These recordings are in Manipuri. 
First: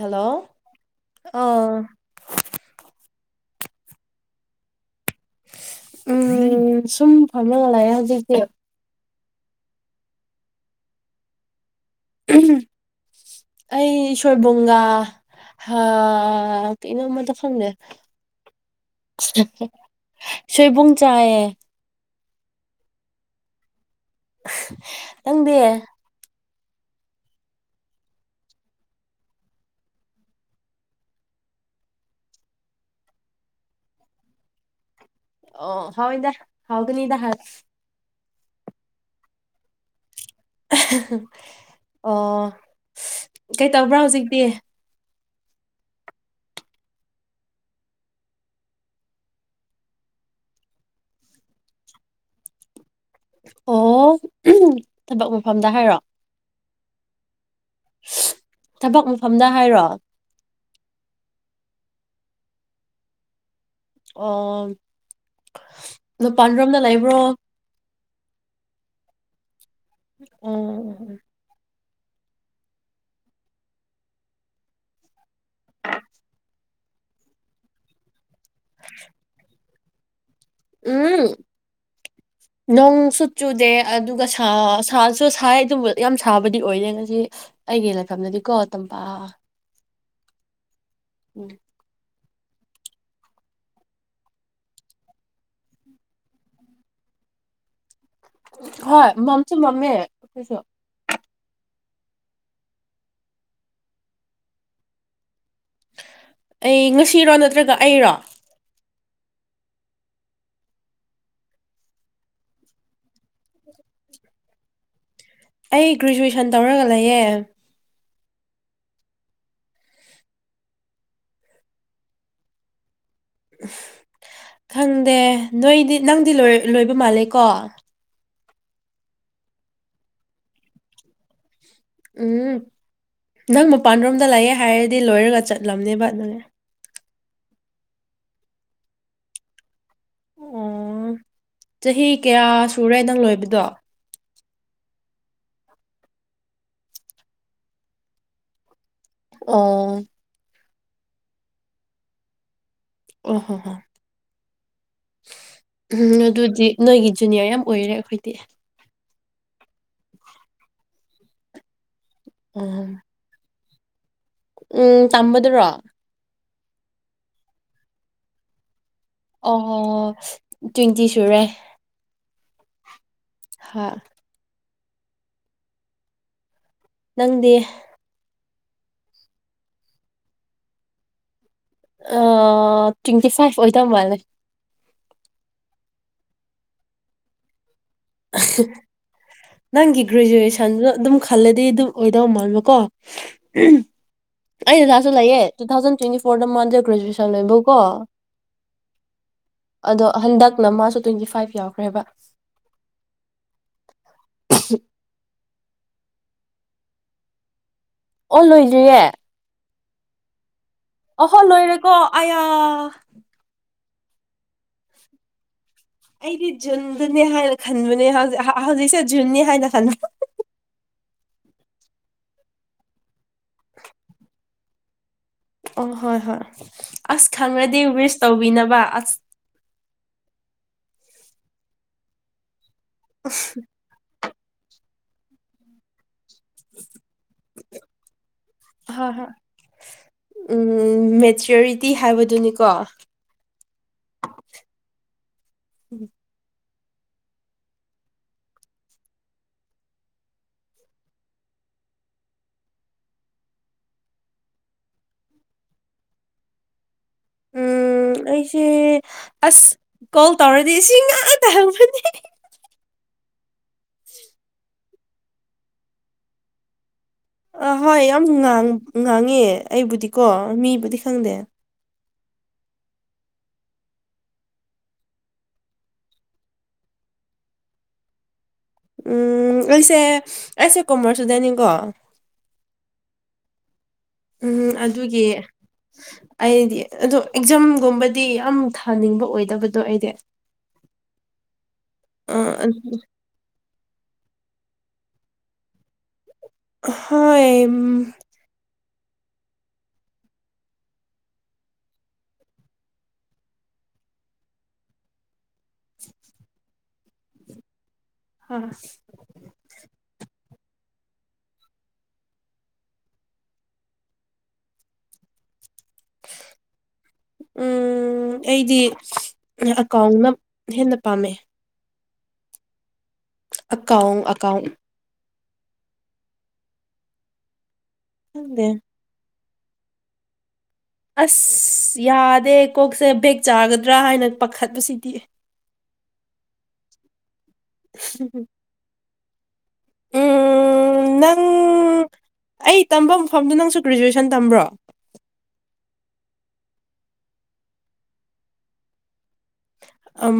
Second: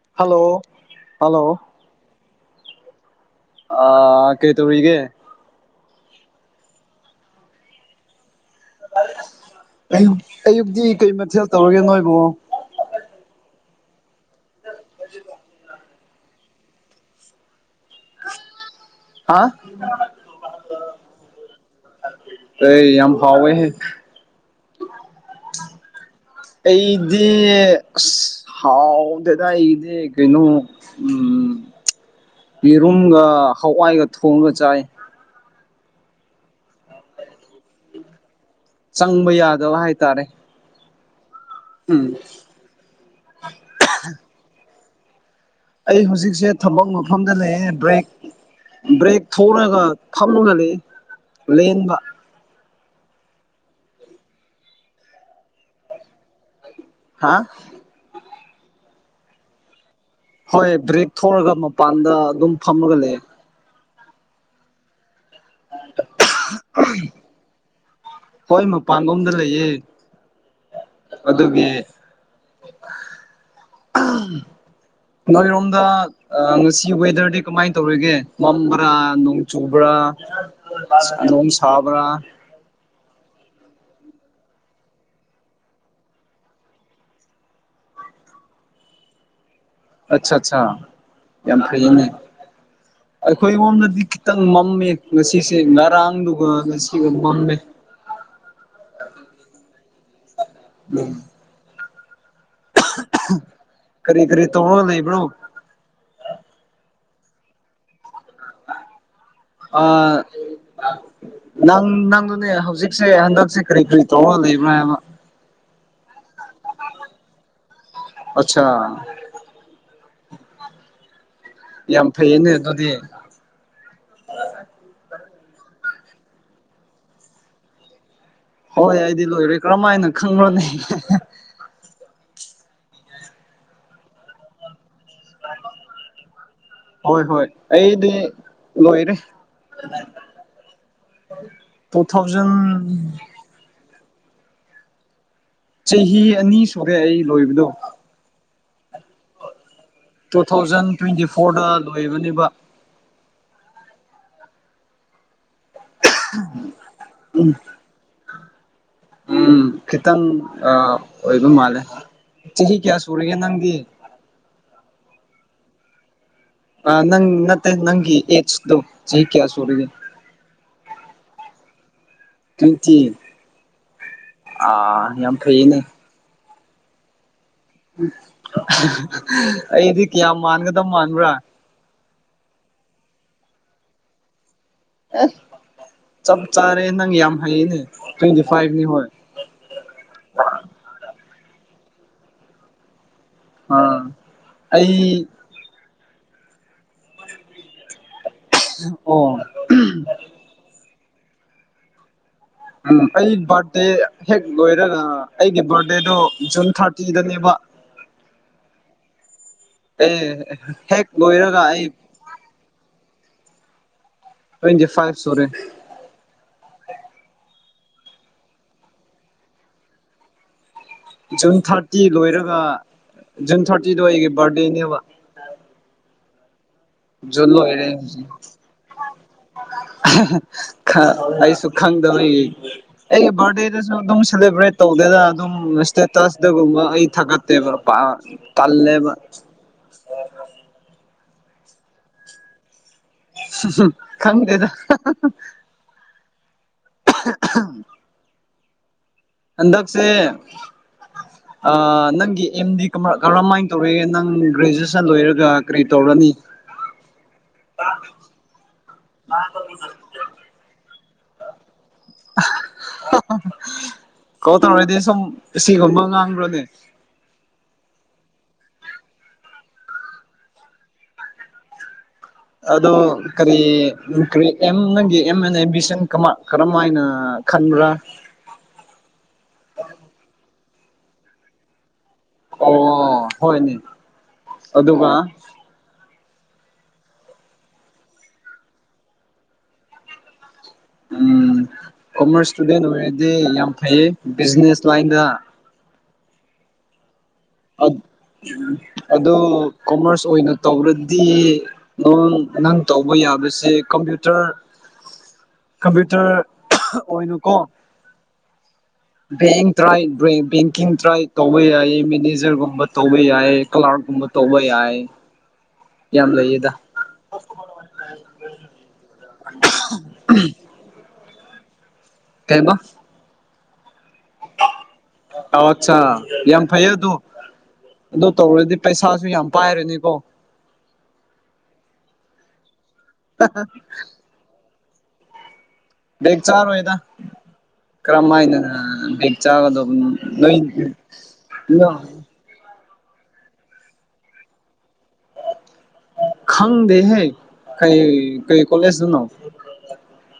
ꯍꯜꯂꯣ ꯍꯜꯂꯣ ꯑꯥ ꯑ ꯀꯔꯤ ꯇꯦꯔꯤꯒꯦ꯫ ꯎꯝ ꯁꯨꯝ ꯐꯔꯃꯨꯂꯥ ꯂꯥꯛꯑꯦ ꯍꯧꯖꯤꯛꯇꯤ꯫ ꯑꯌꯨꯛ ꯑꯌꯨꯛꯇꯤ ꯀꯩ ꯃꯊꯦꯜ ꯇꯧꯔꯒꯦ ꯅꯣꯏꯕꯨ ꯑꯩ ꯁꯣꯌꯕꯨꯝꯒꯥ ꯑ ꯀꯩꯅꯣꯃꯗ ꯈꯪꯗꯦ꯫ ꯍꯥ ꯁꯣꯏꯕꯨꯡ ꯆꯥꯏꯌꯦ꯫ ꯇ ꯌꯥꯝ ꯐꯥꯎꯕ ꯍꯦ ꯅꯪꯗꯗꯤ꯫ ꯑꯩꯗꯤ ꯑꯁ ꯍꯥꯎꯗꯅ ꯑꯩꯗꯤ ꯀꯩꯅꯣ ꯎꯝ ꯌꯦꯔꯨꯝꯒ ꯍꯋꯥꯏꯒ ꯊꯣꯡꯉꯒ ꯆꯥꯏ ꯑꯣ ꯍꯥꯎꯗ ꯍꯥꯎꯒꯅꯤꯗ ꯍꯥ ꯆꯪꯕ ꯌꯥꯗꯕ ꯍꯥꯏꯇꯥꯔꯦ꯫ ꯎꯝ ꯑꯣ ꯀꯩꯇꯧꯕ꯭ꯔꯥ ꯍꯧꯖꯤꯛꯇꯤ꯫ ꯑꯩ ꯍꯧꯖꯤꯛꯁꯦ ꯊꯕꯛ ꯃꯐꯝꯗ ꯂꯩꯌꯦꯦ ꯕ꯭ꯔꯦꯛ꯫ ꯕ꯭ꯔꯦꯛ ꯊꯣꯛꯂꯒ ꯐꯝꯂꯨ ꯍꯂ ꯂꯦꯟꯕ ꯑꯣ ꯊꯕꯛ ꯃꯐꯝꯗ ꯍꯥꯏꯔꯣ ꯍꯥ ꯊꯕꯛ ꯃꯐꯝꯗ ꯍꯥꯏꯔꯣ ꯍꯣꯏ ꯕ꯭ꯔꯦꯛ ꯊꯣꯛꯂꯒ ꯃꯄꯥꯟꯗ ꯑꯗꯨꯝ ꯐꯝꯃꯒ ꯂꯩꯌꯦ꯫ ꯑꯣ ꯂꯨꯄꯥꯥꯟꯔꯣꯝꯅ ꯂꯩꯕ꯭ꯔꯣ꯫ ꯍꯣꯏ ꯃꯄꯥꯟꯂꯣꯝꯗ ꯂꯩꯌꯦ꯫ ꯑꯣ ꯑꯣ ꯑꯗꯨꯒꯤ ꯅꯣꯏꯔꯣꯝꯗ ꯉꯁꯤ ꯋꯦꯗꯔꯗꯤ ꯀꯃꯥꯏꯅ ꯇꯧꯔꯤꯒꯦ꯫ ꯃꯝꯕ꯭ꯔꯥ ꯅꯣꯡ ꯆꯨꯕ꯭ꯔꯥ ꯅꯣꯡ ꯁꯥꯕ꯭ꯔꯥ ꯅꯣꯡꯁꯨꯨ ꯆꯨꯗꯦ ꯑꯗꯨꯒ ꯁꯥꯁꯨ ꯁꯥꯏ ꯑꯗꯨꯕꯨ ꯌꯥꯝ ꯁꯥꯕꯗꯤ ꯑꯣꯏꯗꯦ ꯉꯁꯤ ꯑꯩꯒꯤ ꯂꯩꯥꯏꯐꯝꯗꯗꯤ ꯀꯣ ꯇꯝꯄꯥꯛ ꯑꯠꯆꯥ ꯑꯆꯥ ꯎꯝ ꯌꯥꯝ ꯐꯔꯤꯅꯦ ꯑꯩꯈꯣꯏ ꯂꯣꯝꯗꯗꯤ ꯈꯤꯇꯪ ꯃꯝꯃꯦ ꯉꯁꯤꯁꯦ ꯉꯔꯥꯡꯗꯨꯒ ꯉꯁꯤꯒ ꯃꯝꯃꯦ ꯑ ꯍ ꯃꯝꯁꯨ ꯃꯝꯦ ꯀꯣꯏꯁꯨꯣ ꯎꯝ ꯀꯔꯤ ꯀꯔꯤ ꯇꯧꯉ ꯂꯩ ꯅꯣ ꯑꯩ ꯉꯁꯤꯔꯣ ꯅꯠꯇ꯭ꯔꯒ ꯑꯩꯔꯣ ꯑ ꯅꯪ ꯅꯪꯗꯨꯅꯦ ꯍꯧꯖꯤꯛꯁꯦ ꯍꯟꯗꯛꯁꯦ ꯀꯔꯤ ꯀꯔꯤ ꯇꯧꯔꯒ ꯂꯩꯕ꯭ꯔ ꯍꯥꯏꯕ ꯑꯩ ꯒ꯭ꯔꯦꯖꯨꯦꯁꯟ ꯇꯧꯔꯒ ꯂꯩꯌꯦ ꯑꯆꯥ ꯌꯥꯝ ꯐꯩꯌꯦꯅꯦ ꯑꯗꯨꯗꯤ ꯎ ꯈꯪꯗꯦ ꯅꯣꯏꯗꯤ ꯅꯪꯗꯤꯣꯏ ꯂꯣꯏꯕ ꯃꯥꯜꯂꯦꯀꯣ ꯍꯣꯏ ꯑꯩꯗꯤ ꯂꯣꯏꯔꯦ ꯀꯔꯝ ꯍꯥꯏꯅ ꯈꯪꯈ꯭ꯔꯣꯅꯤ ꯎꯝ ꯅꯪ ꯃꯄꯥꯟꯔꯣꯝꯗ ꯂꯥꯛꯑꯦ ꯍꯥꯏꯔꯗꯤ ꯂꯣꯏꯔꯒ ꯆꯠꯂꯝꯅꯦꯕ ꯅꯪ ꯍꯣꯏ ꯍꯣꯏ ꯑꯩꯗꯤ ꯂꯣꯏꯔꯦ ꯑꯣ ꯄꯊꯞꯖ ꯑꯣꯏꯕꯗꯣ ꯆꯍꯤ ꯑꯅꯤ ꯁꯨꯔꯦ ꯑꯩ ꯂꯣꯏꯕꯗꯣ ꯑꯣ ꯇꯨ ꯊꯥꯎꯖꯟ ꯇ꯭ꯋꯦꯟꯇꯤ ꯐꯣꯔꯗ ꯂꯣꯏꯕꯅꯦꯕ ꯑꯣ ꯍꯣ ꯍꯣ ꯎꯝ ꯑꯗꯨꯗꯤ ꯅꯣꯏꯒꯤ ꯖꯨꯅꯤꯌꯔ ꯌꯥꯝ ꯑꯣꯏꯔꯦ ꯑꯩꯈꯣꯏꯗꯤ ꯎꯝ ꯈꯤꯇꯪ ꯑꯣꯏꯕ ꯃꯥꯜꯂꯦ ꯆꯍꯤ ꯎꯝ ꯀꯌꯥ ꯁꯨꯔꯤꯒꯦ ꯅꯪꯗꯤ ꯎꯝ ꯇꯝꯕꯗꯨꯔꯣ ꯑ ꯅꯪ ꯅꯠꯇꯦ ꯅꯪ ꯌꯦꯠꯗꯨ ꯑꯣ ꯇ꯭ꯋꯦꯟꯇꯤ ꯁꯨꯔꯦ ꯇ꯭ꯋꯦꯟꯇ ꯍꯥ ꯑ ꯌꯥꯝ ꯐꯩꯅꯦ ꯅꯪꯗꯤ ꯑꯩꯗꯤ ꯀꯌꯥꯝ ꯃꯥꯟꯒꯗ ꯃꯥꯟꯕ꯭ꯔꯥ ꯇ꯭ꯋꯦꯟꯇꯤ ꯐꯥꯏꯚ ꯑꯣꯏꯗꯝꯕ ꯂꯩꯦ ꯆꯞ ꯆꯥꯔꯦ ꯅꯪ ꯌꯥꯝ ꯍꯩꯌꯦꯅꯦ ꯇ꯭ꯋꯦꯟꯇꯤ ꯐꯥꯏꯚꯅꯤ ꯍꯣꯏ ꯅꯪꯒꯤ ꯒ꯭ꯔꯦꯖꯨꯋꯦꯁꯟꯗꯨ ꯑꯗꯨꯝ ꯈꯜꯂꯗꯤ ꯑꯗꯨꯝ ꯑꯣꯏꯗꯧ ꯃꯕꯀꯣ ꯑꯥ ꯑꯩ ꯑꯣꯖꯥꯁꯨ ꯂꯩꯌꯦ ꯇꯨ ꯊꯥꯎꯖꯟ ꯇ꯭ꯋꯦꯟꯇꯤ ꯐꯣꯔꯗ ꯃꯣꯟꯁꯦ ꯒ꯭ꯔꯦꯖꯨꯋꯦꯁꯟ ꯂꯩꯕꯧꯀꯣ ꯑꯣ ꯑꯗꯣ ꯍꯟꯗꯛꯅ ꯃꯥꯁꯨ ꯇ꯭ꯋꯦꯟꯇꯤ ꯐꯥꯏꯚ ꯌꯥꯎꯈ꯭ꯔꯦꯕ ꯎꯝ ꯑꯩ ꯕꯥꯔꯗꯦ ꯍꯦꯛ ꯂꯣꯏꯔꯒ ꯑꯩꯒꯤ ꯕꯥꯔꯗꯦꯗꯣ ꯖꯨꯟ ꯊꯥꯔꯇꯤꯗꯅꯦꯕ ꯑꯣ ꯂꯣꯏꯗ꯭ꯔꯤꯌꯦ ꯑꯦ ꯍꯦꯛ ꯑꯣꯍꯣ ꯂꯣꯏꯔꯒ ꯑꯩ ꯂꯣꯏꯔꯦꯀꯣ ꯑꯌꯥ ꯇ꯭ꯋꯦꯟꯇꯤ ꯐꯥꯏꯚ ꯁꯣꯔꯤ ꯑꯩꯗꯤ ꯖꯨꯟꯗꯨꯅꯦ ꯍꯥꯏꯅ ꯈꯟꯕꯅꯦ ꯍꯧꯖꯤꯛ ꯍꯧꯖꯤꯛꯁꯦ ꯖꯨꯟꯅꯤ ꯍꯥꯏꯅ ꯈꯟꯕ ꯖꯨꯟ ꯊꯥꯔꯇꯤ ꯂꯣꯏꯔꯒ ꯖꯨꯟ ꯊꯥꯔꯇꯤꯗꯣ ꯑꯩꯒꯤ ꯕꯥꯔꯗꯦꯅꯦꯕ ꯑꯣ ꯍꯣꯏ ꯍꯣꯏ ꯑꯁ ꯖꯨꯟ ꯈꯪꯉꯗꯤ ꯂꯣꯏꯔꯦ ꯋꯦꯤꯁ ꯇꯧꯕꯤꯅꯕ ꯑꯁ ꯑꯩꯁꯨ ꯈꯪꯗꯕꯩ ꯑꯩꯒꯤ ꯕꯥꯔꯠ ꯗꯦꯗ ꯁꯨ ꯁꯨ ꯑꯗꯨꯝ ꯁꯦꯂꯦꯕ꯭ꯔꯦꯠ ꯇꯧꯗꯦꯗꯅ ꯑꯗꯨꯝ ꯏꯁꯇꯦꯇꯁꯇꯒꯨꯝꯕ ꯑꯩ ꯊꯥꯒꯠꯇꯦꯕ ꯇꯜꯂꯦꯕ ꯎ ꯃꯦꯆꯌꯔꯤꯇꯤ ꯍꯥꯏꯕꯗꯨꯅꯤꯀꯣ ꯈꯪꯗꯦꯗ ꯍꯟꯗꯛꯁꯦ ꯅꯪꯒꯤ ꯑꯦꯝꯗꯤ ꯀꯔꯝꯍꯥꯏꯅ ꯇꯧꯔꯦ ꯅꯪ ꯒ꯭ꯔꯦꯖꯨꯑꯦꯁꯟ ꯂꯣꯏꯔꯒ ꯀꯔꯤ ꯇꯧꯔꯅꯤ ꯎꯝ ꯑꯩꯁꯦ ꯑꯁ ꯀꯣꯜ ꯇꯧꯔꯗꯤ ꯁꯤ ꯉꯥꯛꯇ ꯍꯪꯕꯅꯦ ꯀꯧ ꯇꯧꯔꯗꯤ ꯁꯨꯝ ꯁꯤꯒꯨꯝꯕ ꯉꯥꯡꯕ꯭ꯔꯣꯅꯦ ꯑꯥ ꯍꯣꯏ ꯌꯥꯝ ꯉꯥꯡꯉꯦ ꯑꯩꯕꯨꯗꯤꯀꯣ ꯃꯤꯕꯨꯗꯤ ꯈꯪꯗꯦ ꯑꯗꯣ ꯀꯔꯤ ꯀꯔꯤ ꯑꯦꯝ ꯅꯪꯒꯤ ꯑꯦꯝ ꯑꯦꯟꯦꯝꯕꯤꯁꯟ ꯀꯔꯝ ꯍꯥꯏꯅ ꯈꯥꯟꯕ꯭ꯔꯥ ꯎ ꯑꯩꯁꯦ ꯑꯩꯁꯦ ꯀꯣꯃꯔꯁ ꯢꯁꯇꯨꯗꯦꯟ ꯅꯤꯀꯣ ꯑꯣ ꯍꯣꯏꯅꯦ ꯎꯝ ꯑꯗꯨꯒ ꯑꯗꯨꯒꯤ ꯑꯩꯗꯤ ꯑꯗꯣ ꯑꯦꯛꯖꯥꯝꯒꯨꯝꯕꯗꯤ ꯌꯥꯝ ꯊꯥꯅꯤꯡꯕ ꯑꯣꯏꯗꯕꯗꯣ ꯑꯩꯗꯤ ꯎꯝ ꯀꯣꯃꯔꯁ ꯑ ꯏꯁꯇꯨꯗꯦꯟ ꯑꯣꯏꯔꯗꯤ ꯌꯥꯝ ꯐꯩꯌꯦ ꯕꯤꯖꯤꯅꯦꯁ ꯂꯥꯏꯟꯗ ꯍꯣꯏ ꯑꯗꯣ ꯀꯣꯃꯔꯁ ꯑꯣꯏꯅ ꯇꯧꯔꯗꯤ ꯅꯪ ꯅꯪ ꯇꯧꯕ ꯌꯥꯕꯁꯦ ꯀꯝꯄ꯭ꯌꯨꯇꯔ ꯀꯝꯄ꯭ꯌꯨꯇꯔ ꯑꯣꯏꯅ ꯑꯣꯏꯅꯀꯣ ꯍꯣꯏ ꯕꯦꯡ ꯇ꯭ꯔꯥꯏ ꯕꯦꯡꯀꯤꯡ ꯇ꯭ꯔꯥꯏ ꯇꯧꯕ ꯌꯥꯏꯌꯦ ꯃꯦꯅꯦꯖ ꯖꯔꯒꯨꯝꯕ ꯇꯧꯕ ꯌꯥꯏ ꯀꯂꯥꯔꯛꯒꯨꯝꯕ ꯇꯧꯕ ꯌꯥꯏ ꯌꯥꯝ ꯂꯩꯌꯦꯗ ꯎꯝ ꯑꯩꯗꯤ ꯑꯦꯀꯥꯎꯟꯅ ꯍꯦꯟꯅ ꯄꯥꯝꯃꯦ ꯀꯩꯕꯥ ꯑꯀꯥꯎꯟ ꯑꯀꯥꯎꯟ ꯑ ꯑꯠꯆꯥ ꯌꯥꯝ ꯐꯩ ꯑꯗꯨꯗꯣ ꯑꯗꯨ ꯈꯪꯗꯦ ꯇꯧꯔꯗꯤ ꯄꯩꯁꯥꯁꯨ ꯌꯥꯝ ꯄꯥꯏꯔꯅꯤꯀꯣ ꯑꯁ ꯌꯥꯗꯦ ꯀꯣꯛꯁꯦ ꯕꯦꯛ ꯆꯥꯒꯗ꯭ꯔꯥ ꯍꯥꯏꯅ ꯄꯥꯈꯠꯄꯁꯤꯗꯤ ꯕꯦꯛ ꯆꯥꯔꯣꯏꯗ ꯀ꯭ꯔꯃꯥꯏꯅ ꯕꯦꯛ ꯆꯥꯒꯗꯕ ꯑꯗꯨ ꯎꯝ ꯅꯣꯏ ꯎꯝ ꯅꯪ ꯑꯩ ꯇꯝꯕ ꯃꯐꯝꯗ ꯅꯪꯁꯨ ꯒ꯭ꯔꯦꯖꯨꯋꯦꯁꯟ ꯇꯝꯕ꯭ꯔꯣ ꯈꯪꯗꯦ ꯍꯦ ꯀꯩ ꯀꯩ ꯀꯣꯂꯦꯖ ꯅꯣ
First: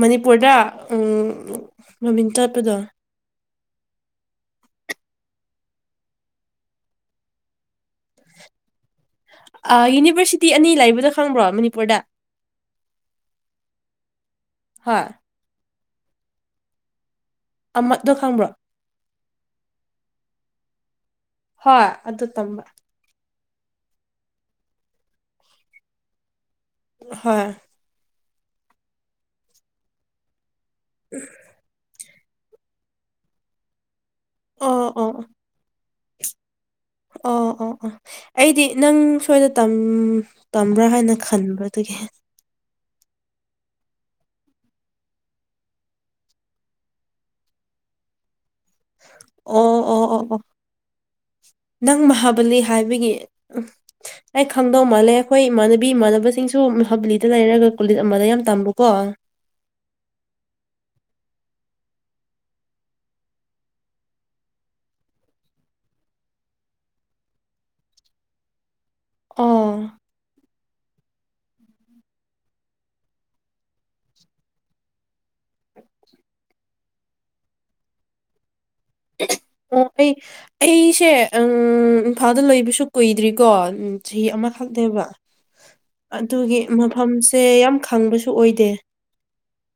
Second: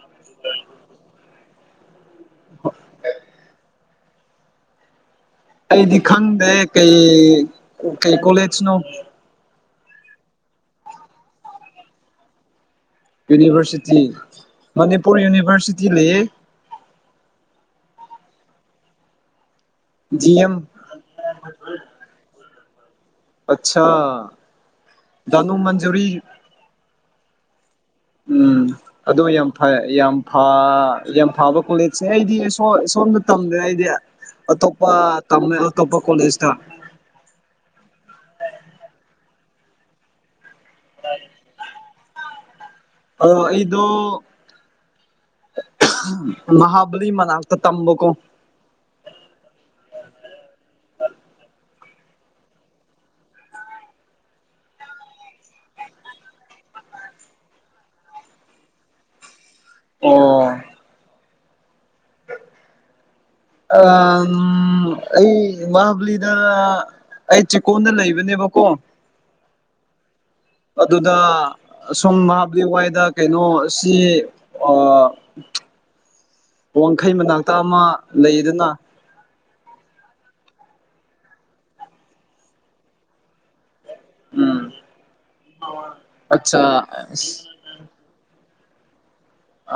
ꯃꯅꯤꯄꯨꯔꯗ ꯃꯃꯤꯡ ꯆꯠꯄꯗꯣ ꯑꯩꯗꯤ ꯈꯪꯗꯦ ꯀꯩ ꯀꯩ ꯀꯣꯂꯦꯖꯅꯣ ꯌꯨꯅꯤꯕꯔꯁꯤꯇꯤ ꯑꯅꯤ ꯂꯩꯕꯗꯣ ꯈꯪꯕ꯭ꯔꯣ ꯃꯅꯤꯄꯨꯔꯗ ꯌꯨꯅꯤꯚꯔꯁꯤꯇꯤ ꯍꯣꯏ ꯃꯅꯤꯄꯨꯔ ꯌꯨꯅꯤꯚꯔꯁꯤꯇꯤ ꯂꯩꯌꯦ ꯑꯃꯗꯣ ꯈꯪꯕ꯭ꯔꯣ ꯗꯤ ꯑꯦꯝ ꯍꯣꯏ ꯑꯗꯨ ꯇꯝꯕ ꯑꯆꯥꯥ ꯙꯅꯃꯟꯖꯨꯔꯤ ꯍꯣꯏ ꯎꯝ ꯑꯗꯨ ꯌꯥꯝ ꯐ ꯌꯥꯝ ꯌꯥꯝ ꯐꯥꯕ ꯀꯣꯂꯦꯖ ꯁꯦ ꯑꯩꯗꯤ ꯁꯣꯝꯗ ꯇꯝꯗ꯭ꯔꯦ ꯑꯩꯗꯤ ꯑꯣ ꯑꯇꯣꯞꯄ ꯑꯣ ꯇꯝꯃꯦ ꯑꯇꯣꯞꯄ ꯀꯣꯂꯦꯖꯇ ꯑꯣ ꯑꯣ ꯑꯣ ꯑꯩꯗꯤ ꯅꯪ ꯁꯋꯥꯏꯗ ꯇꯝ ꯇꯝꯕ꯭ꯔꯥ ꯍꯥꯏꯅ ꯈꯟꯕ ꯑꯗꯨꯒꯤ ꯑꯗꯣ ꯑꯩꯗꯣ ꯃꯥꯍꯥꯕꯂꯤ ꯃꯅꯥꯛꯇ ꯇꯝꯕꯀꯣ ꯑꯣ ꯑꯣ ꯑꯣ ꯑꯣ ꯅꯪ ꯃꯍꯥꯕꯂꯤ ꯍꯥꯏꯕꯒꯤ ꯑꯩ ꯈꯪꯗꯧ ꯃꯥꯜꯂꯦ ꯑꯩꯈꯣꯏ ꯏꯃꯥꯟꯅꯕꯤ ꯏꯃꯥꯟꯅꯕꯁꯤꯡꯁꯨ ꯍꯕꯂꯤꯗ ꯂꯩꯔꯒ ꯀꯣꯂꯖ ꯑꯃꯗ ꯌꯥꯝ ꯇꯝꯕꯀꯣ ꯑꯣ ꯑ ꯎ ꯑꯩ ꯃꯕꯂꯤꯗ ꯑꯩ ꯆꯤꯀꯣꯟꯗ ꯂꯩꯕꯅꯦꯕꯀꯣ ꯑꯗꯨ ꯑ ꯁꯨꯝꯝ ꯅꯍꯥꯕꯂꯤ ꯋꯥꯏꯗ ꯀꯩꯅꯣ ꯁꯤ [inaudible] ꯋꯥꯡꯈꯩ ꯃꯅꯥꯛꯇ ꯑꯃ ꯂꯩꯗꯨꯅ ꯑꯣ ꯑꯩ ꯑꯩꯁꯦ ꯏꯝꯐꯥꯜꯗ ꯂꯣꯏꯕꯁꯨ ꯀꯨꯏꯗ꯭ꯔꯤꯀꯣ ꯆꯍꯤ ꯎꯝ ꯑꯃꯈꯛꯅꯦꯕ ꯑꯗꯨꯒꯤ ꯑꯠꯆꯥ ꯃꯐꯝꯁꯦ ꯑꯁ ꯌꯥꯝ ꯈꯪꯕꯁꯨ ꯑꯣꯏꯗꯦ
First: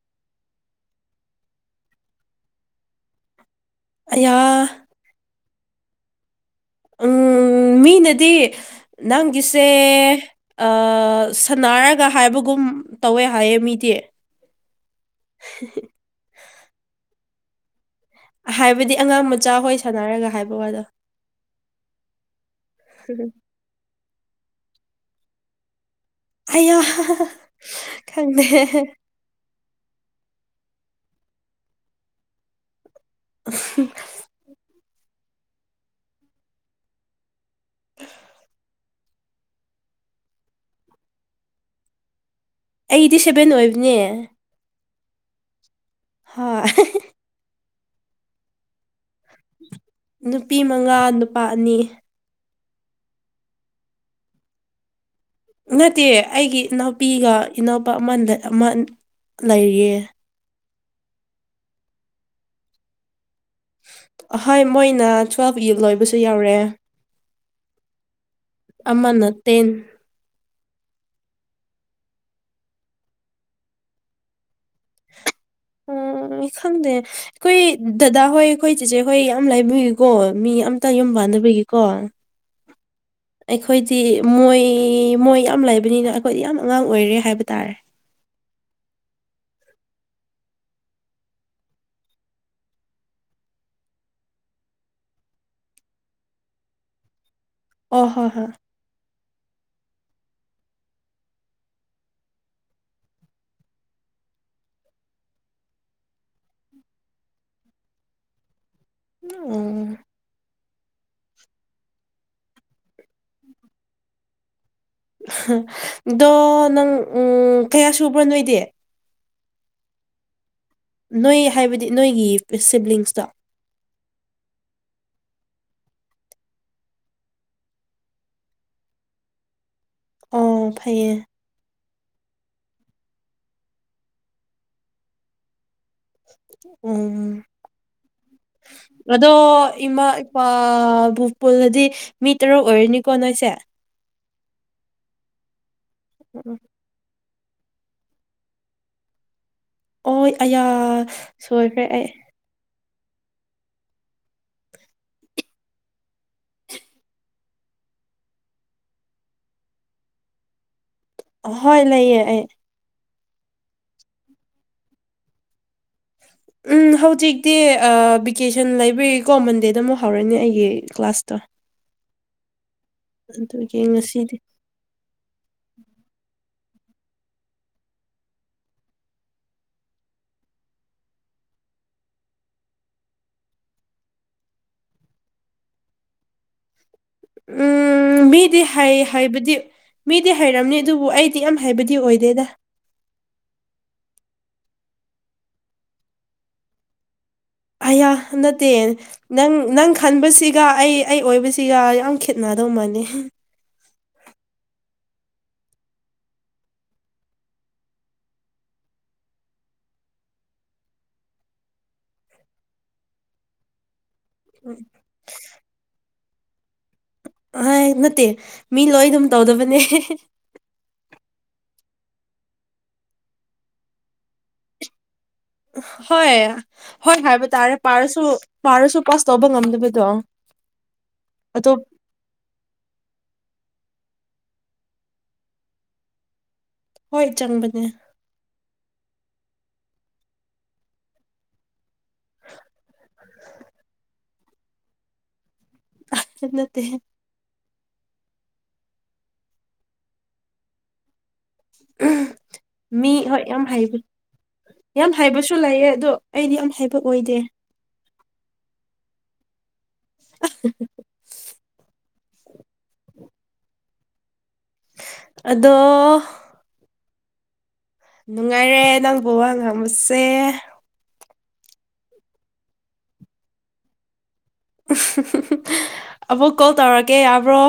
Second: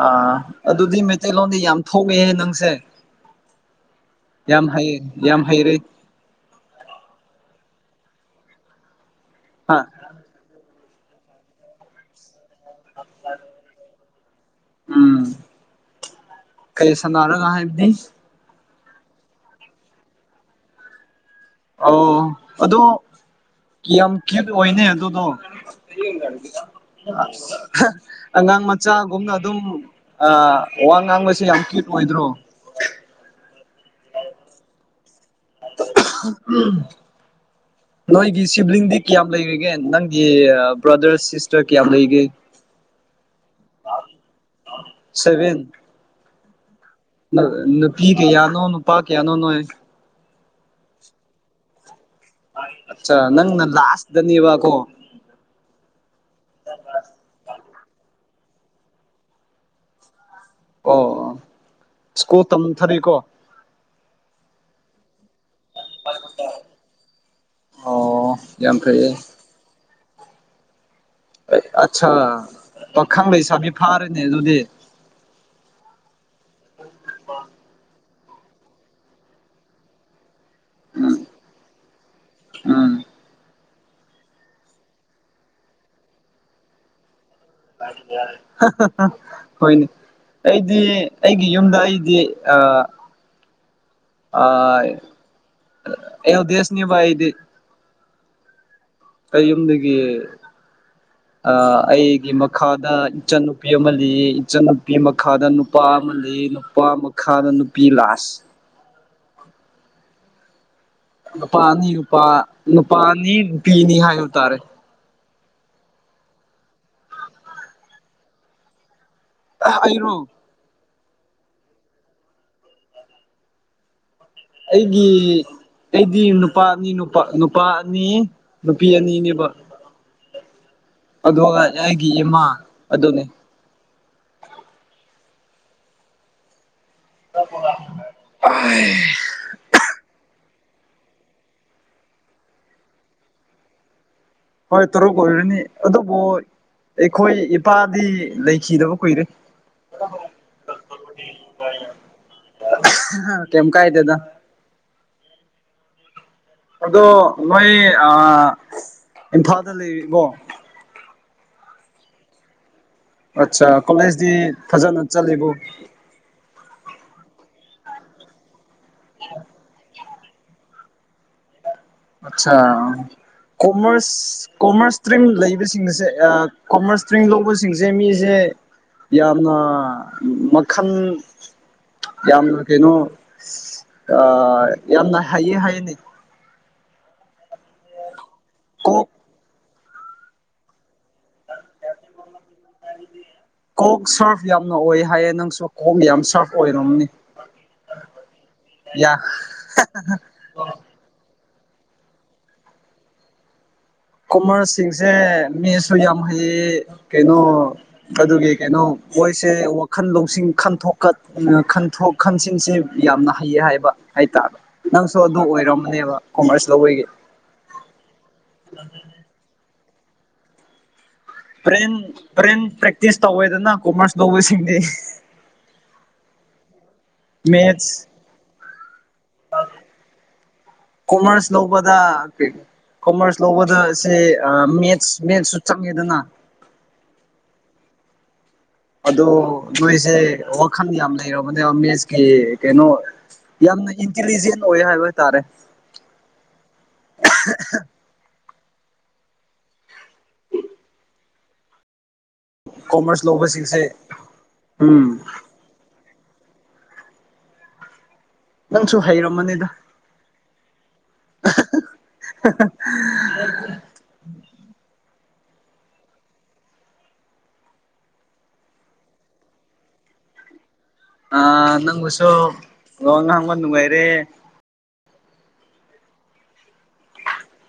ꯑꯥ ꯑꯗꯨꯗꯤ ꯃꯩꯇꯩꯂꯣꯟꯗꯤ ꯌꯥꯝ ꯊꯣꯛꯑꯦ ꯅꯪꯁꯦ ꯑꯌꯥ ꯌꯥꯝ ꯍꯩ ꯌꯥꯝ ꯍꯩꯔꯦ ꯎꯝ ꯃꯤꯅꯗꯤ ꯅꯪꯒꯤꯁꯦ ꯍꯥ ꯁꯥꯟꯅꯔꯒ ꯍꯥꯏꯕꯒꯨꯝ ꯇꯧꯋꯦ ꯍꯥꯏꯌꯦ ꯃꯤꯗꯤ ꯎꯝ ꯀꯩ ꯁꯟꯅꯔꯥꯒ ꯍꯥꯢꯕꯗꯤ ꯍꯥꯏꯕꯗꯤ ꯑꯉꯥꯡ ꯃꯆꯥꯍꯣꯏ ꯁꯥꯟꯅꯔꯒ ꯍꯥꯏꯕ ꯋꯥꯗꯣ ꯑꯣ ꯑꯗꯣ ꯌꯥꯝ ꯀ꯭ꯌꯛ ꯑꯣꯏꯅꯦ ꯑꯗꯨꯗꯣ ꯑꯌꯥ ꯈꯪꯗꯦ ꯑꯉꯥꯡ ꯃꯆꯥ ꯨꯝꯅ ꯑꯗꯨꯝ ꯋꯥ ꯉꯥꯡꯕꯁꯦ ꯌꯥꯝ ꯀ꯭ꯌꯨꯠ ꯑꯣꯏꯗ꯭ꯔꯣ ꯎꯝ [inaudible] ꯎꯝ [inaudible] ꯅꯣꯏꯒꯤ ꯁꯤꯕ꯭ꯂꯤꯡꯗꯤ ꯀꯌꯥꯝ ꯂꯩꯔꯤꯒꯦ ꯅꯪꯒꯤ ꯕ꯭ꯔꯗꯔ ꯁꯤꯁꯇꯔ ꯀꯌꯥꯝ ꯂꯩꯒꯦ ꯑꯩꯗꯤ ꯁꯚꯦꯟ ꯑꯣꯏꯕꯅꯦ ꯁꯚꯤꯟ ꯍꯣꯏ ꯅꯨꯄꯤ ꯀꯌꯥꯅꯣ ꯅꯨꯄꯥ ꯀꯌꯥꯅꯣ ꯅꯣꯏ ꯅꯨꯄꯤ ꯃꯉꯥ ꯅꯨꯄꯥ ꯑꯅꯤ ꯑꯆꯥ ꯅꯪ ꯅ ꯂꯥꯁꯇꯥꯅꯦꯕꯥ ꯀꯣ ꯅꯠꯇꯦ ꯑꯩꯒꯤ ꯏꯅꯥꯎꯄꯤꯒ ꯏꯅꯥꯎꯄꯥ ꯑꯃ ꯑꯃ ꯂꯩꯔꯤꯌꯦ ꯑꯣ ꯁ꯭ꯀꯨꯜ ꯇꯝꯊꯔꯤꯀꯣ ꯍꯣꯏ ꯃꯣꯏꯅꯥ ꯇ꯭ꯋꯦꯜꯞ ꯛ ꯂꯣꯏꯕꯁꯨ ꯌꯥꯎꯔꯑꯦ ꯑꯣ ꯌꯥꯝ ꯐꯩꯌꯦ ꯑꯃꯅ ꯇꯦꯟ ꯑꯠꯁꯥ ꯄꯥꯈꯪ ꯂꯩꯁꯥꯕꯤ ꯐꯥꯔꯦꯅꯦ ꯑꯗꯨꯗꯤ ꯎꯝ ꯈꯪꯗꯦ ꯑꯩꯈꯣꯏ ꯗꯗꯥ ꯍꯣꯏ ꯑꯩꯈꯣꯏ ꯆꯤꯆꯦ ꯍꯣꯏ ꯌꯥꯝ ꯂꯥꯏꯕꯤꯏꯀꯣ ꯃꯤ ꯌꯥꯝ ꯑꯇ ꯎꯝ ꯌꯨꯝꯕꯥꯥꯟꯗꯕꯤꯒꯀꯣ [inaudible] ꯎꯝ ꯑꯩꯈꯣꯏꯗꯤ ꯃꯣꯏ ꯃꯣꯏ ꯌꯥꯝ ꯂꯩꯕꯅꯤꯅ ꯑꯩꯈꯣꯏꯗꯤ ꯌꯥꯝ ꯑꯉꯥꯡ ꯑꯣꯏꯔꯦ ꯍꯥꯏꯕ ꯇꯥꯔꯦ ꯍꯣꯏꯅꯦ ꯑꯩꯗꯤ ꯑꯩꯒꯤ ꯌꯨꯝꯗ ꯑꯩꯗꯤ ꯑ ꯑ ꯑꯦꯜꯗꯦꯁꯅꯦꯕ ꯑꯩꯗꯤ ꯍꯣꯏ ꯍꯣꯏ ꯍꯣꯏ ꯑꯩ ꯌꯨꯝꯗꯒꯤ ꯑꯩꯒꯤ ꯃꯈꯥꯗ ꯏꯆꯟꯅꯨꯄꯤ ꯑꯃ ꯂꯤꯌꯦ ꯏꯆꯟꯅꯨꯄꯤ ꯃꯈꯥꯗ ꯅꯨꯄꯥ ꯑꯃ ꯂꯩ ꯅꯨꯄꯥ ꯃꯈꯥꯗ ꯅꯨꯄꯤ ꯂꯥꯁ ꯎꯝ ꯅꯨꯄꯥꯅꯤ ꯅꯨꯄꯥ ꯅꯨꯄꯥ ꯑꯅꯤ ꯅꯨꯄꯤ ꯑꯅꯤ ꯍꯥꯏꯕ ꯇꯥꯔꯦ ꯑꯗꯣ ꯅꯪ ꯀꯌꯥ ꯁꯨꯕ꯭ꯔꯣ ꯅꯣꯏꯗꯤ ꯑꯩꯔꯣ ꯅꯣꯏ ꯍꯥꯏꯕꯗꯤ ꯅꯣꯏꯒꯤ ꯁꯤꯕ꯭ꯂꯤꯡꯁꯇꯣ ꯑꯩꯒꯤ ꯑꯩꯗꯤ ꯅꯨꯄꯥ ꯑꯅꯤ ꯅꯨꯄꯥ ꯅꯨꯄꯥ ꯑꯅꯤ ꯅꯨꯄꯤ ꯑꯅꯤꯅꯦꯕ ꯑꯣ ꯎꯝ ꯑꯗꯨꯒ ꯑꯩꯒꯤ ꯏꯃꯥ ꯑꯗꯨꯅꯤ ꯎꯝ ꯑꯗꯣ ꯏꯃꯥ ꯏꯄꯥꯕꯨ ꯄꯨꯜꯂꯗꯤ ꯃꯤ ꯇꯔꯨꯛ ꯑꯣꯏꯔꯅꯤꯀꯣ ꯅꯣꯏꯁꯦ ꯍꯣꯏ ꯇꯔꯨꯛ ꯑꯣꯏꯔꯅꯤ ꯑꯗꯨꯕꯨ ꯎꯝ ꯑꯩꯈꯣꯏ ꯏꯄꯥꯗꯤ ꯂꯩꯈꯤꯗꯕ ꯀꯨꯏꯔꯦ ꯑꯣ ꯑꯌꯥ ꯁꯣꯏꯈ꯭ꯔꯦ ꯑꯩ ꯀꯝ ꯀꯥꯏꯗꯦꯗ ꯑꯗꯣ ꯅꯣꯏ ꯏꯝꯐꯥꯜꯗ ꯂꯩꯔꯤꯕꯔꯤꯀꯣ ꯍꯣꯏ ꯂꯩꯌꯦ ꯑꯩ ꯑꯠ ꯀꯣꯂꯦꯖꯇꯤ ꯐꯖꯅ ꯆꯠꯂꯤꯕꯨ ꯎꯝ ꯍꯧꯖꯤꯛꯇꯤ ꯚꯦꯀꯦꯁꯟ ꯂꯩꯕꯒꯤꯀꯣ ꯃꯟꯗꯦꯗ ꯑꯃꯨꯛ ꯍꯧꯔꯅꯤ ꯑꯩꯒꯤ ꯀ꯭ꯂꯥꯁ ꯑꯆꯥ ꯑꯗꯨꯒꯤ ꯀꯣꯃꯔꯁ ꯉꯁꯤꯗꯤ ꯀꯣꯃꯔꯁ ꯏꯁꯇ꯭ꯔꯤꯝ ꯂꯩꯕꯁꯤꯡꯁꯦ ꯀꯣꯃꯔꯁ ꯏꯁꯇ꯭ꯔꯤꯝ ꯂꯧꯕꯁꯤꯡꯁꯦ ꯃꯤꯁꯦ ꯌꯥꯝꯅ ꯃꯈꯜ ꯌꯥꯝꯅ ꯀꯩꯅꯣ ꯑ ꯌꯥꯝꯅ ꯍꯥꯏꯌꯦ ꯍꯥꯏꯌꯦꯅꯦ ꯎꯝ ꯃꯤꯗꯤ ꯍꯥꯏꯌꯦ ꯀꯣꯛ ꯍꯥꯏꯕꯗꯤ ꯃꯤꯗꯤ ꯍꯩꯔꯝꯅꯤ ꯑꯗꯨꯕꯨ ꯑꯩꯗꯤ ꯌꯥꯝ ꯍꯩꯕꯗꯤ ꯑꯣꯏꯗꯦꯗ ꯀꯣꯛ ꯁꯔꯐ ꯌꯥꯝꯅ ꯑꯣꯏ ꯍꯥꯏꯌꯦ ꯅꯪꯁꯨ ꯀꯣꯛ ꯌꯥꯝ ꯁꯥꯔꯐ ꯑꯣꯏꯔꯝꯅꯤ ꯑꯌꯥ ꯅꯠꯇꯦ ꯌꯥ ꯅꯪ ꯅꯪ ꯈꯟꯕꯁꯤꯒ ꯑꯩ ꯑꯩ ꯑꯣꯏꯕꯁꯤ ꯁꯤꯒ ꯌꯥꯝ ꯈꯦꯠꯅꯗꯧꯃꯅꯤ ꯀꯣꯃꯔꯁꯁꯤꯡꯁꯦ ꯃꯤꯁꯨ ꯌꯥꯝ ꯍꯩꯌꯦ ꯀꯩꯅꯣ ꯑꯗꯨꯒꯤ ꯀꯩꯅꯣ ꯃꯣꯏꯁꯦ ꯋꯥꯈꯜ ꯂꯧꯁꯤꯡ ꯈꯟꯣꯛꯀ ꯈꯟꯣꯛ ꯃꯈꯟꯁꯤꯡꯁꯤ ꯌꯥꯝꯅ ꯍꯩꯌꯦ ꯍꯥꯏꯕ ꯍꯥꯏꯇꯥꯔꯦ ꯎꯝ ꯅꯪꯁꯨ ꯑꯗꯨꯝ ꯑꯣꯏꯔꯝꯅꯦꯕ ꯀꯣꯃꯔꯁ ꯂꯧꯕꯒꯤ ꯑ ꯅꯠꯇꯦ ꯃꯤ ꯂꯣꯏ ꯑꯗꯨꯝ ꯇꯧꯗꯕꯅꯦ ꯍ꯭ꯔꯦꯟ ꯍꯣꯔꯦꯟ ꯄ꯭ꯔꯦꯛꯇꯤꯁ ꯇꯧꯋꯦꯗꯅ ꯀꯣꯃꯔꯁ ꯂꯧꯕꯁꯤꯡꯗꯤ ꯍꯣꯏ ꯍꯣꯏ ꯍꯥꯏꯕ ꯇꯥꯔꯦ ꯃꯦꯠꯁ ꯄꯥꯔꯁꯨ ꯄꯥꯔꯁꯨ ꯄꯥꯁ ꯇꯧꯕ ꯉꯝꯗꯕꯗꯣ ꯑꯇꯣꯞ ꯑꯦ ꯀꯣꯃꯔꯁ ꯂꯧꯕꯗ ꯁꯦ ꯃꯦꯠꯁ ꯃꯦꯠꯁꯁꯨ ꯆꯪꯉꯦꯗꯅ ꯍꯣꯏ ꯆꯪꯕꯅꯦ ꯑꯗꯣ ꯅꯣꯏꯁꯦ ꯋꯥꯈꯜ ꯌꯥꯝ ꯂꯩꯔꯕꯅꯦꯕ ꯃꯦꯠꯁꯀꯤ ꯀꯩꯅꯣ ꯌꯥꯝꯅ ꯏꯟꯇꯤꯂꯤꯖꯦꯟ ꯑꯣꯏ ꯍꯥꯏꯕ ꯇꯥꯔꯦ ꯅꯠꯇꯦ [inaudible] ꯎꯝ ꯃꯤ ꯍꯣꯏ ꯌꯥꯝ ꯂꯧꯕꯁꯤꯡꯁꯦ ꯍꯥꯏꯕ ꯌꯥꯝ ꯎꯝ ꯍꯥꯏꯕꯁꯨ ꯁꯨ ꯂꯩꯑꯦ ꯑꯗꯣ ꯑꯩꯗꯤ ꯌꯥꯝ ꯍꯥꯏꯕ ꯑꯣꯏꯗꯦ ꯅꯪꯁꯨ ꯍꯩꯔꯝꯃꯅꯤꯗ ꯑ [inaudible] ꯑꯗꯣ ꯅꯨꯡꯉꯥꯏꯔꯦ ꯅꯪꯕꯨ ꯋꯥ ꯉꯝꯃꯨꯁꯦ ꯑ ꯅꯪꯕꯨꯁꯨ ꯂ ꯍꯥꯡꯕ ꯅꯨꯡꯉꯥꯏꯔꯦ ꯑꯃꯕꯨꯛ ꯀꯣꯜ ꯇꯧꯔꯛꯀꯦ ꯌꯥꯕ꯭ꯔꯣ